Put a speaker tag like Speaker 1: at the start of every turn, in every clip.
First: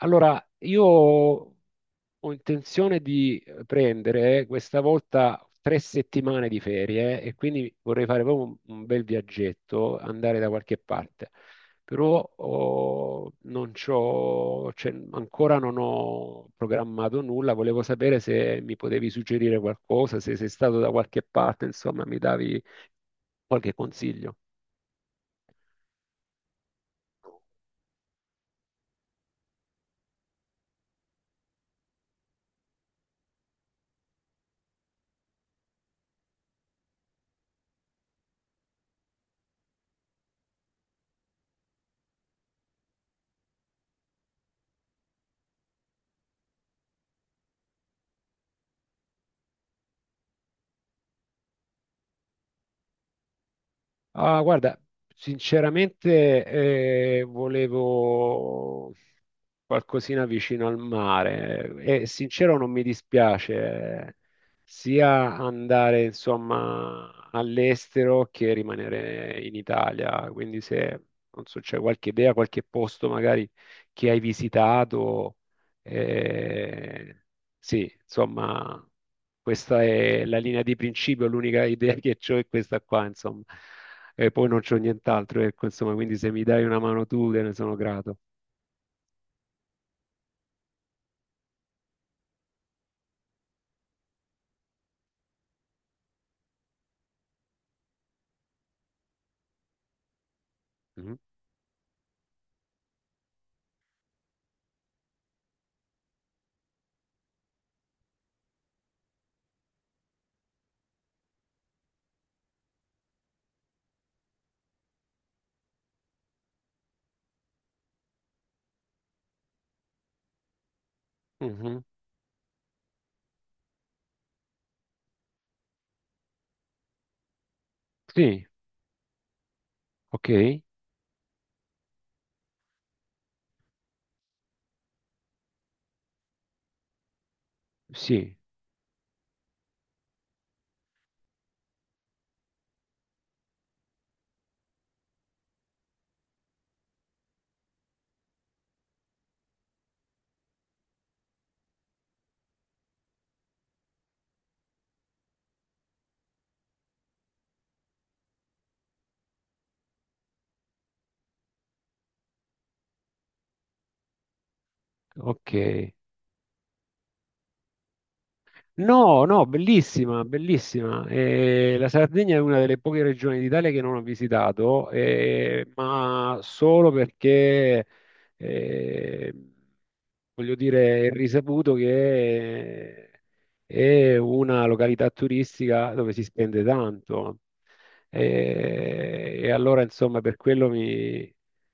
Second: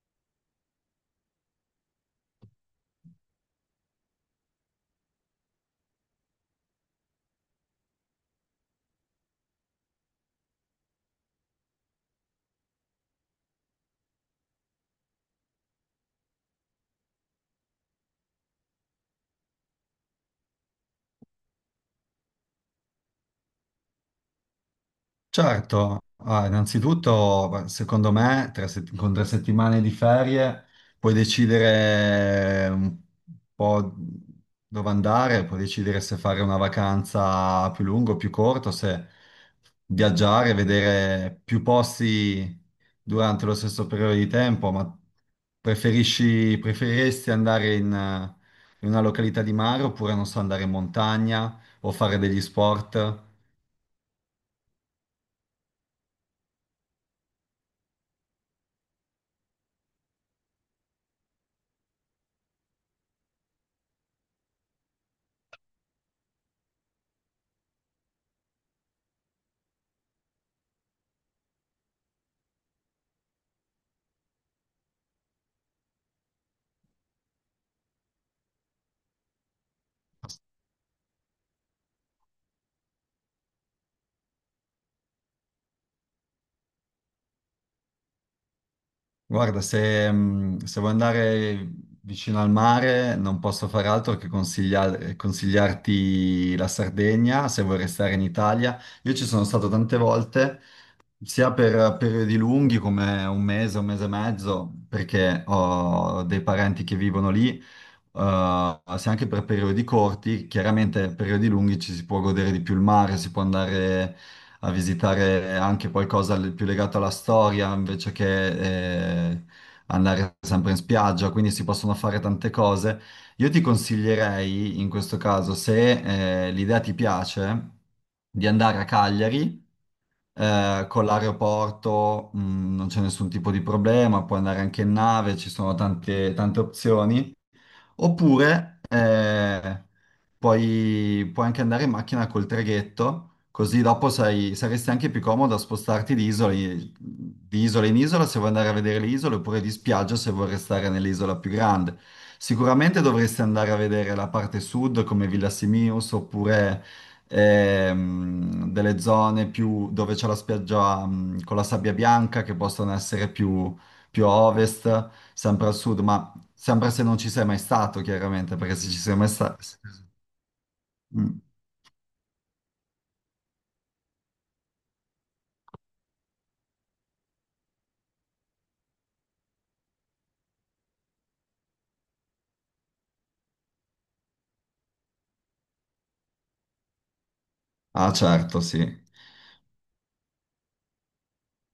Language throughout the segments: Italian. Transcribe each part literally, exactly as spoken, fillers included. Speaker 1: Allora, io ho intenzione di prendere questa volta tre settimane di ferie e quindi vorrei fare proprio un, un bel viaggetto, andare da qualche parte. Però oh, non c'ho, cioè, ancora non ho programmato nulla, volevo sapere se mi potevi suggerire qualcosa, se sei stato da qualche parte, insomma, mi davi qualche consiglio.
Speaker 2: Certo, ah, innanzitutto beh, secondo me tre sett- con tre settimane di ferie puoi decidere un po' dove andare, puoi decidere se fare una vacanza più lunga o più corta, o se viaggiare, vedere più posti durante lo stesso periodo di tempo, ma preferisci, preferiresti andare in, eh, in una località di mare oppure non so, andare in montagna o fare degli sport?
Speaker 1: Ah, guarda, sinceramente eh, volevo qualcosina vicino al mare e sincero non mi dispiace eh, sia andare insomma all'estero che rimanere in Italia, quindi se non so, c'è qualche idea, qualche posto magari che hai visitato, eh, sì, insomma questa è la linea di principio, l'unica idea che ho è questa qua, insomma. E poi non c'ho nient'altro, ecco, insomma, quindi se mi dai una mano tu, te ne sono grato.
Speaker 2: Guarda, se, mh, se vuoi andare vicino al mare, non posso fare altro che consiglia- consigliarti la Sardegna, se vuoi restare in Italia. Io ci sono stato tante volte
Speaker 1: Mhm.
Speaker 2: sia per periodi lunghi come un mese, un mese e mezzo, perché ho dei parenti che vivono lì, eh, sia anche per periodi corti. Chiaramente periodi lunghi ci si può godere di più il mare, si può andare a visitare anche qualcosa l- più legato alla storia invece che eh, andare sempre in spiaggia, quindi si
Speaker 1: Mhm.
Speaker 2: possono fare tante cose. Io ti consiglierei in questo caso, se eh, l'idea ti piace,
Speaker 1: Sì,
Speaker 2: di andare a Cagliari.
Speaker 1: ok,
Speaker 2: Eh, con l'aeroporto mh, non c'è nessun tipo di problema, puoi andare anche in nave, ci sono tante, tante opzioni.
Speaker 1: sì,
Speaker 2: Oppure eh, puoi, puoi anche andare in macchina col traghetto, così dopo sai- saresti anche più comodo a spostarti di isola, in- di isola in isola se vuoi andare a vedere le isole, oppure di spiaggia se vuoi restare nell'isola più grande. Sicuramente dovresti andare a vedere la parte sud come Villa Simius, oppure ehm, delle zone più dove c'è la spiaggia mh, con la sabbia bianca, che possono essere più, più a ovest,
Speaker 1: ok.
Speaker 2: sempre al sud, ma sempre se non ci sei mai stato, chiaramente, perché se ci sei
Speaker 1: No,
Speaker 2: mai
Speaker 1: no,
Speaker 2: stato...
Speaker 1: bellissima, bellissima. Eh, la Sardegna è una delle poche regioni d'Italia che non ho visitato, eh, ma solo perché, eh, voglio dire, è risaputo che è una località turistica dove si spende tanto.
Speaker 2: Ah, certo, sì.
Speaker 1: Eh, e allora, insomma, per quello mi,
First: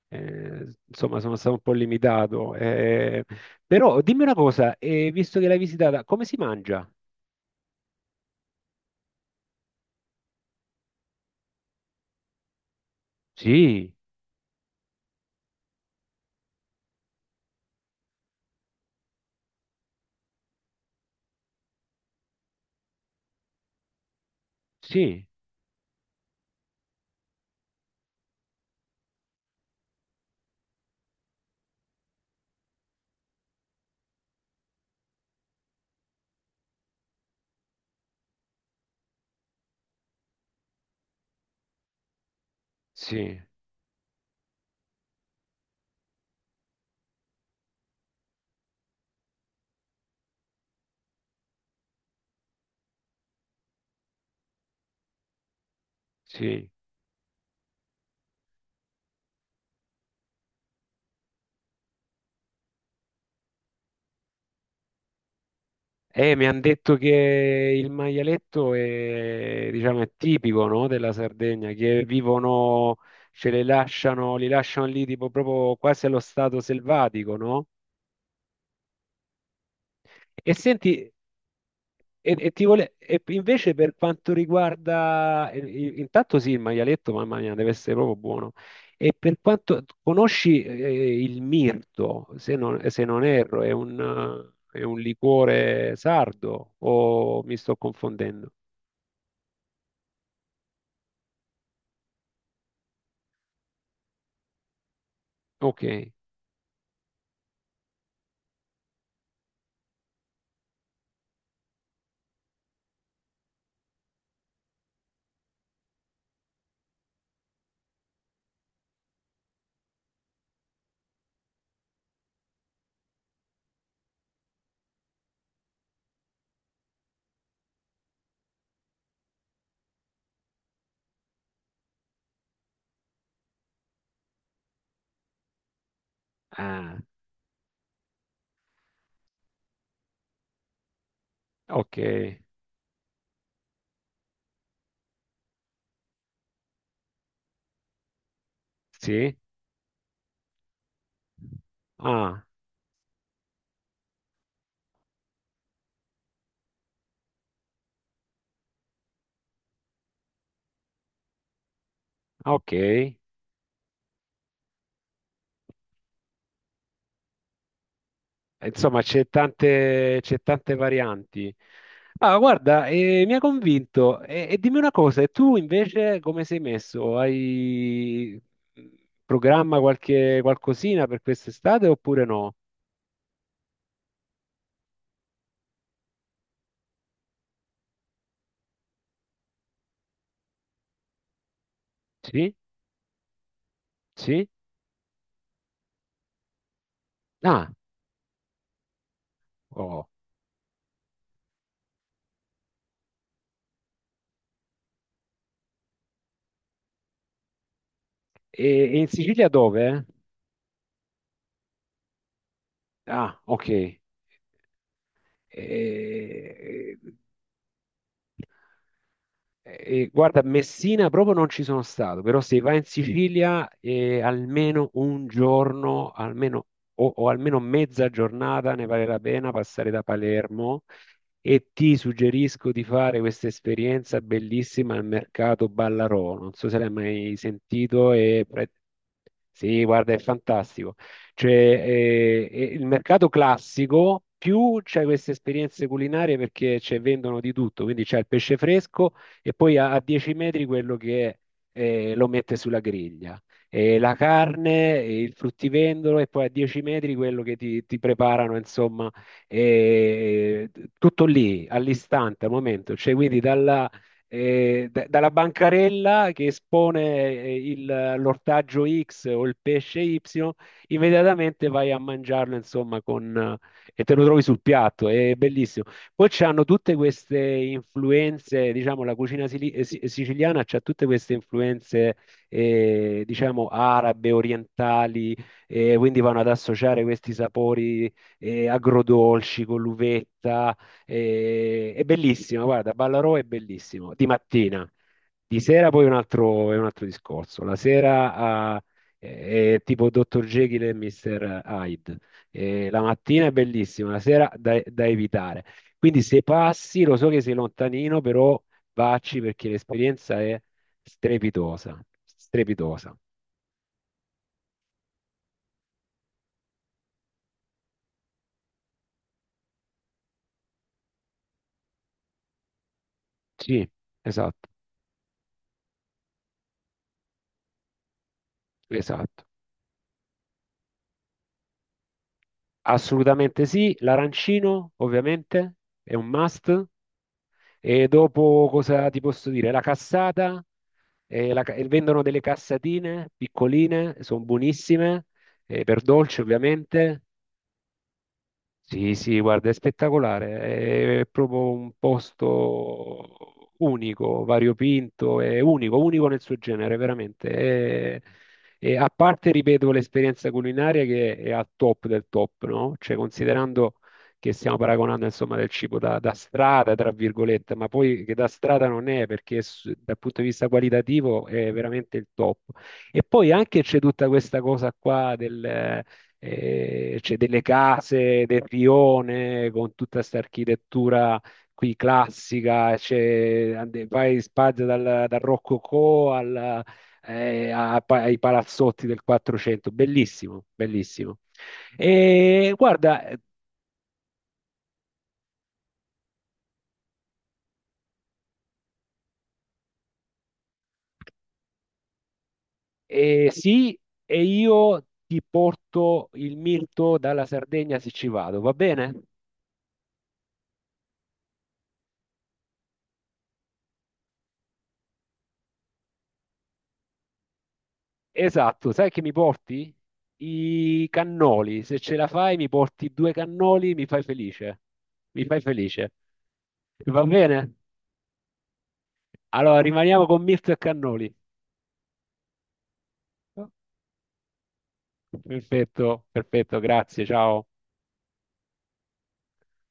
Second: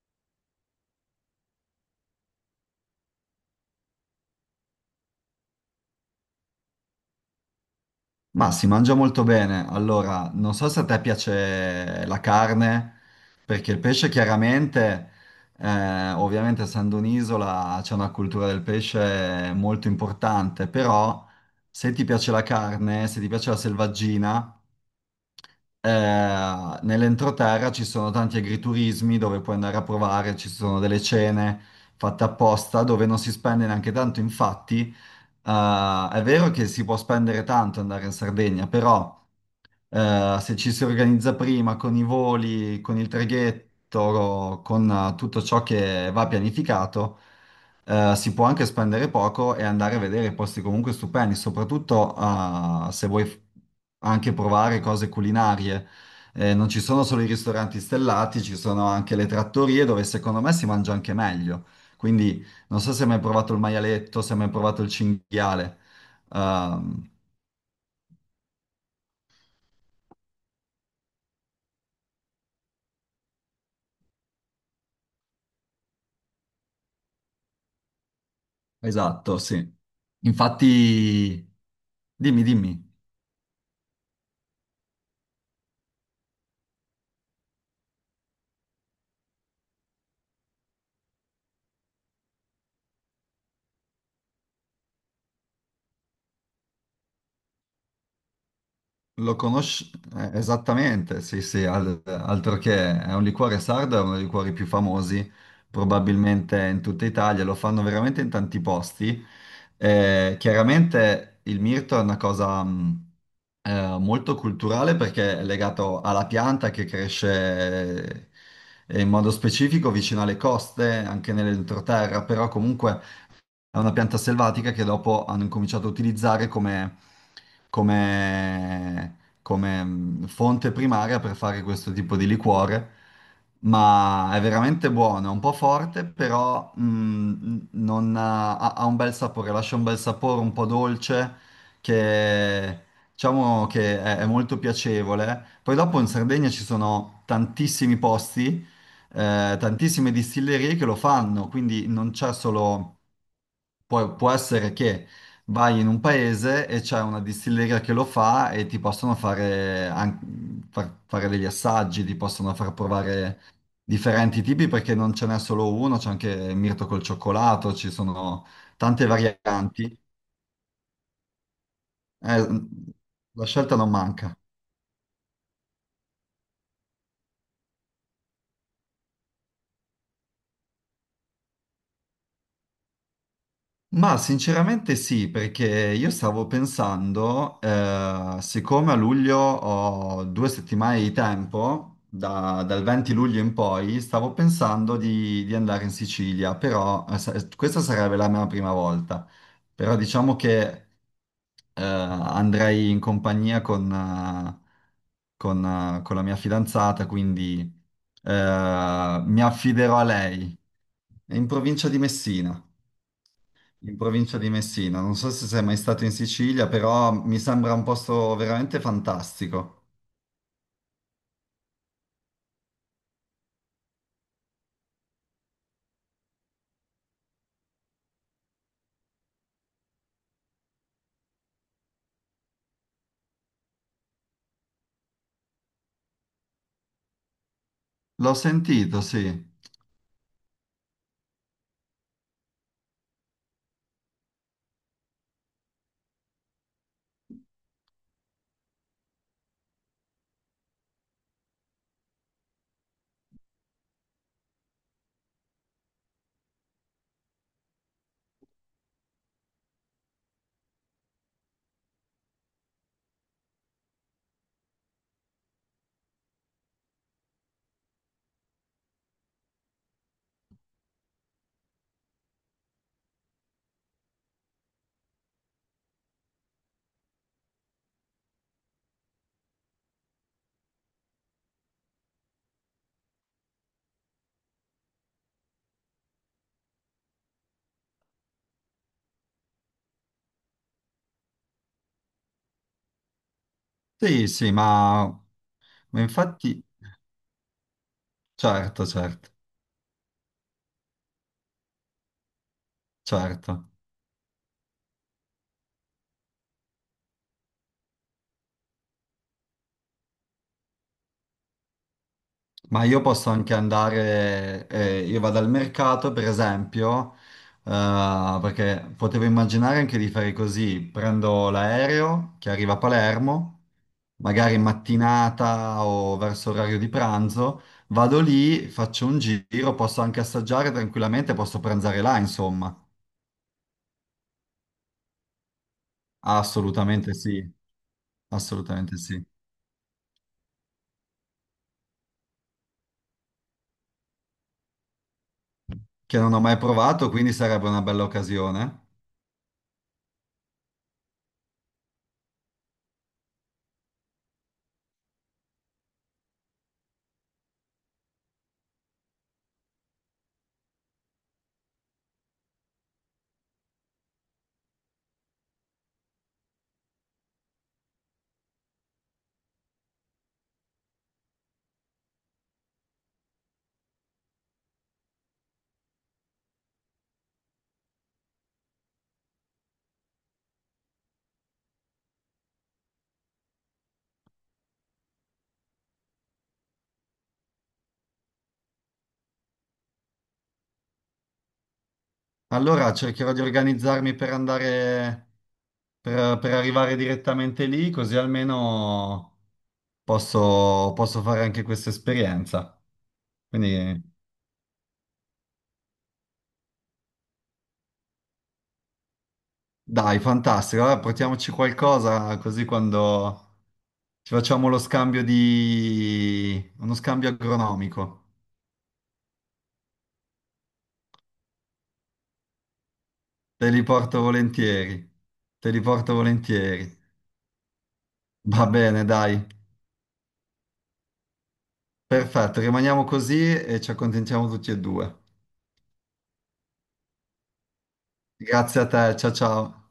Speaker 1: eh, insomma, sono stato un po' limitato. Eh, però dimmi una cosa, eh, visto che l'hai visitata, come si mangia?
Speaker 2: Ma si mangia molto bene. Allora, non so se a te piace la carne, perché il
Speaker 1: Sì,
Speaker 2: pesce chiaramente, eh, ovviamente essendo un'isola c'è una cultura del pesce molto importante. Però se ti piace la carne, se ti piace la selvaggina,
Speaker 1: sì,
Speaker 2: eh, nell'entroterra ci sono tanti agriturismi dove puoi andare a provare, ci sono delle cene fatte apposta dove non si spende neanche tanto, infatti. Uh, è vero che si può spendere tanto andare in Sardegna, però eh, se ci si organizza prima con i voli, con il
Speaker 1: sì,
Speaker 2: traghetto, con eh, tutto ciò che va pianificato, eh, si può anche spendere poco e andare a vedere posti comunque stupendi, soprattutto eh, se vuoi f- anche provare cose culinarie. Eh,
Speaker 1: sì.
Speaker 2: non ci sono solo i ristoranti stellati, ci sono anche le trattorie dove secondo me si mangia anche meglio. Quindi non so se hai mai provato il maialetto, se hai mai provato il cinghiale.
Speaker 1: Eh, mi hanno detto che
Speaker 2: Ehm,
Speaker 1: il maialetto è, diciamo, è tipico, no, della Sardegna, che vivono, ce le lasciano, li lasciano lì tipo proprio quasi allo stato selvatico, no?
Speaker 2: Esatto, sì.
Speaker 1: E senti,
Speaker 2: Infatti,
Speaker 1: E,
Speaker 2: dimmi,
Speaker 1: e ti
Speaker 2: dimmi,
Speaker 1: vole- e invece per quanto riguarda, il- il- intanto sì, il maialetto, mamma mia, deve essere proprio buono. E per quanto conosci eh, il mirto, se non, se non erro, è un, eh, è un liquore sardo o mi sto confondendo?
Speaker 2: lo conosci eh, esattamente? Sì, sì, al- altro che, è un liquore sardo, è uno dei liquori più famosi
Speaker 1: Ok,
Speaker 2: probabilmente in tutta Italia, lo fanno veramente in tanti posti. Eh, chiaramente il mirto è una cosa mh, eh, molto culturale, perché è legato alla pianta che cresce eh, in modo specifico vicino alle coste, anche nell'entroterra, però comunque... È una pianta selvatica che dopo hanno incominciato a utilizzare come, come- come, mh, fonte primaria per fare questo tipo di liquore. Ma è veramente buono, è un po' forte, però
Speaker 1: ah,
Speaker 2: mh, non ha, ha- ha un bel sapore, lascia un bel sapore un po' dolce,
Speaker 1: ok,
Speaker 2: che diciamo che è, è molto piacevole. Poi dopo in Sardegna ci sono tantissimi posti,
Speaker 1: sì,
Speaker 2: eh, tantissime distillerie che lo fanno, quindi non c'è
Speaker 1: ah,
Speaker 2: solo... Poi può essere che vai in un paese e c'è una distilleria che lo fa e ti possono fare, an- far- fare degli assaggi, ti possono
Speaker 1: ok.
Speaker 2: far provare differenti tipi, perché non ce n'è solo uno, c'è anche il mirto col cioccolato, ci sono
Speaker 1: Insomma,
Speaker 2: tante
Speaker 1: c'è
Speaker 2: varianti.
Speaker 1: tante, c'è tante varianti. Ah,
Speaker 2: Eh,
Speaker 1: guarda, eh, mi ha
Speaker 2: la scelta non
Speaker 1: convinto.
Speaker 2: manca.
Speaker 1: E, e dimmi una cosa, e tu invece come sei messo? Hai mm, programma qualche qualcosina per quest'estate oppure no?
Speaker 2: Ma sinceramente sì, perché io stavo pensando, eh, siccome a luglio ho due settimane di tempo,
Speaker 1: Sì?
Speaker 2: da- dal venti luglio in poi, stavo
Speaker 1: Sì?
Speaker 2: pensando di, di andare in Sicilia, però eh, sa-
Speaker 1: Ah,
Speaker 2: questa sarebbe la mia prima volta. Però
Speaker 1: oh.
Speaker 2: diciamo che eh, andrei in compagnia con, eh, con, eh, con la mia fidanzata, quindi
Speaker 1: E, e in
Speaker 2: eh, mi
Speaker 1: Sicilia
Speaker 2: affiderò
Speaker 1: dove?
Speaker 2: a lei. È in provincia di Messina
Speaker 1: Ah, ok.
Speaker 2: in provincia di Messina. Non so se sei mai stato in Sicilia,
Speaker 1: E-
Speaker 2: però mi sembra un posto veramente fantastico.
Speaker 1: Eh, guarda, a Messina proprio non ci sono stato, però se vai in Sicilia eh, almeno un giorno, almeno, o, o almeno mezza giornata ne vale la pena passare da Palermo e ti suggerisco di fare questa esperienza bellissima al mercato Ballarò. Non so se l'hai mai sentito.
Speaker 2: L'ho
Speaker 1: E... pre-
Speaker 2: sentito, sì.
Speaker 1: Sì, guarda, è fantastico. Cioè, eh, eh, il mercato classico, più c'è queste esperienze culinarie, perché c'è- vendono di tutto, quindi c'è il pesce fresco e poi a, a dieci metri quello che eh, lo mette sulla griglia, e la carne, e il fruttivendolo e poi a dieci metri quello che ti, ti preparano, insomma, e- tutto lì, all'istante, al momento, cioè quindi dalla, eh, da- dalla bancarella che espone eh, il- l'ortaggio ics o il pesce ipsilon, immediatamente vai a mangiarlo, insomma, con, eh, e te lo trovi sul piatto, è bellissimo. Poi c'hanno tutte queste influenze, diciamo, la cucina sili- eh, si- siciliana c'ha tutte queste influenze, eh, diciamo, arabe, orientali, eh, quindi vanno ad associare questi sapori, eh, agrodolci con l'uvetta. eh, è bellissimo, guarda, Ballarò è bellissimo, di
Speaker 2: Sì, sì,
Speaker 1: mattina.
Speaker 2: ma,
Speaker 1: Di sera
Speaker 2: ma
Speaker 1: poi è un
Speaker 2: infatti,
Speaker 1: altro, è un altro discorso. La sera ah,
Speaker 2: certo, certo,
Speaker 1: è, è tipo dottor Jekyll e mister Hyde. Eh, la mattina è
Speaker 2: certo.
Speaker 1: bellissima, la sera da, da evitare. Quindi se passi, lo so che sei lontanino, però vacci perché l'esperienza è strepitosa,
Speaker 2: Ma io
Speaker 1: strepitosa.
Speaker 2: posso anche andare, eh, io vado al mercato per esempio, eh, perché potevo immaginare anche di fare così: prendo l'aereo che arriva a Palermo,
Speaker 1: Sì,
Speaker 2: magari in
Speaker 1: esatto,
Speaker 2: mattinata o verso orario di pranzo, vado lì, faccio un
Speaker 1: esatto.
Speaker 2: giro, posso anche assaggiare tranquillamente, posso pranzare là, insomma.
Speaker 1: Assolutamente sì. L'arancino, ovviamente, è un must.
Speaker 2: Assolutamente sì,
Speaker 1: E dopo
Speaker 2: assolutamente
Speaker 1: cosa ti
Speaker 2: sì.
Speaker 1: posso dire? La cassata, eh, la ca- e vendono delle cassatine piccoline, sono buonissime, eh, per
Speaker 2: Che non ho
Speaker 1: dolce
Speaker 2: mai provato,
Speaker 1: ovviamente.
Speaker 2: quindi sarebbe una bella occasione.
Speaker 1: Sì, sì, guarda, è spettacolare, è proprio un posto unico, variopinto, è unico, unico nel suo genere, veramente. È- e a parte, ripeto, l'esperienza culinaria che è al top del top, no? Cioè, considerando che stiamo paragonando, insomma, del cibo da, da strada, tra virgolette, ma poi che da strada non è, perché s- dal punto di vista qualitativo è veramente il top. E poi anche c'è tutta questa cosa qua, eh, c'è delle case del rione con tutta questa architettura qui classica, c'è, ande- vai in Spagna dal, dal Rococò al- eh, a- pa- ai palazzotti del quattrocento, bellissimo, bellissimo. E
Speaker 2: Allora
Speaker 1: guarda,
Speaker 2: cercherò
Speaker 1: eh,
Speaker 2: di organizzarmi per andare per, per arrivare direttamente lì, così almeno posso, posso fare anche questa esperienza.
Speaker 1: eh, sì,
Speaker 2: Quindi
Speaker 1: e io ti porto il mirto dalla Sardegna se ci vado, va bene?
Speaker 2: dai, fantastico. Allora, portiamoci qualcosa così quando ci facciamo lo scambio di... uno scambio agronomico.
Speaker 1: Esatto, sai che mi porti? I cannoli, se ce la fai mi porti due
Speaker 2: Te li
Speaker 1: cannoli, mi
Speaker 2: porto
Speaker 1: fai felice.
Speaker 2: volentieri.
Speaker 1: Mi fai
Speaker 2: Te li
Speaker 1: felice.
Speaker 2: porto volentieri.
Speaker 1: Va bene?
Speaker 2: Va bene, dai.
Speaker 1: Allora rimaniamo con Mirto e cannoli.
Speaker 2: Perfetto, rimaniamo così e ci accontentiamo tutti e due.
Speaker 1: Perfetto, perfetto, grazie, ciao.
Speaker 2: Grazie a te, ciao ciao.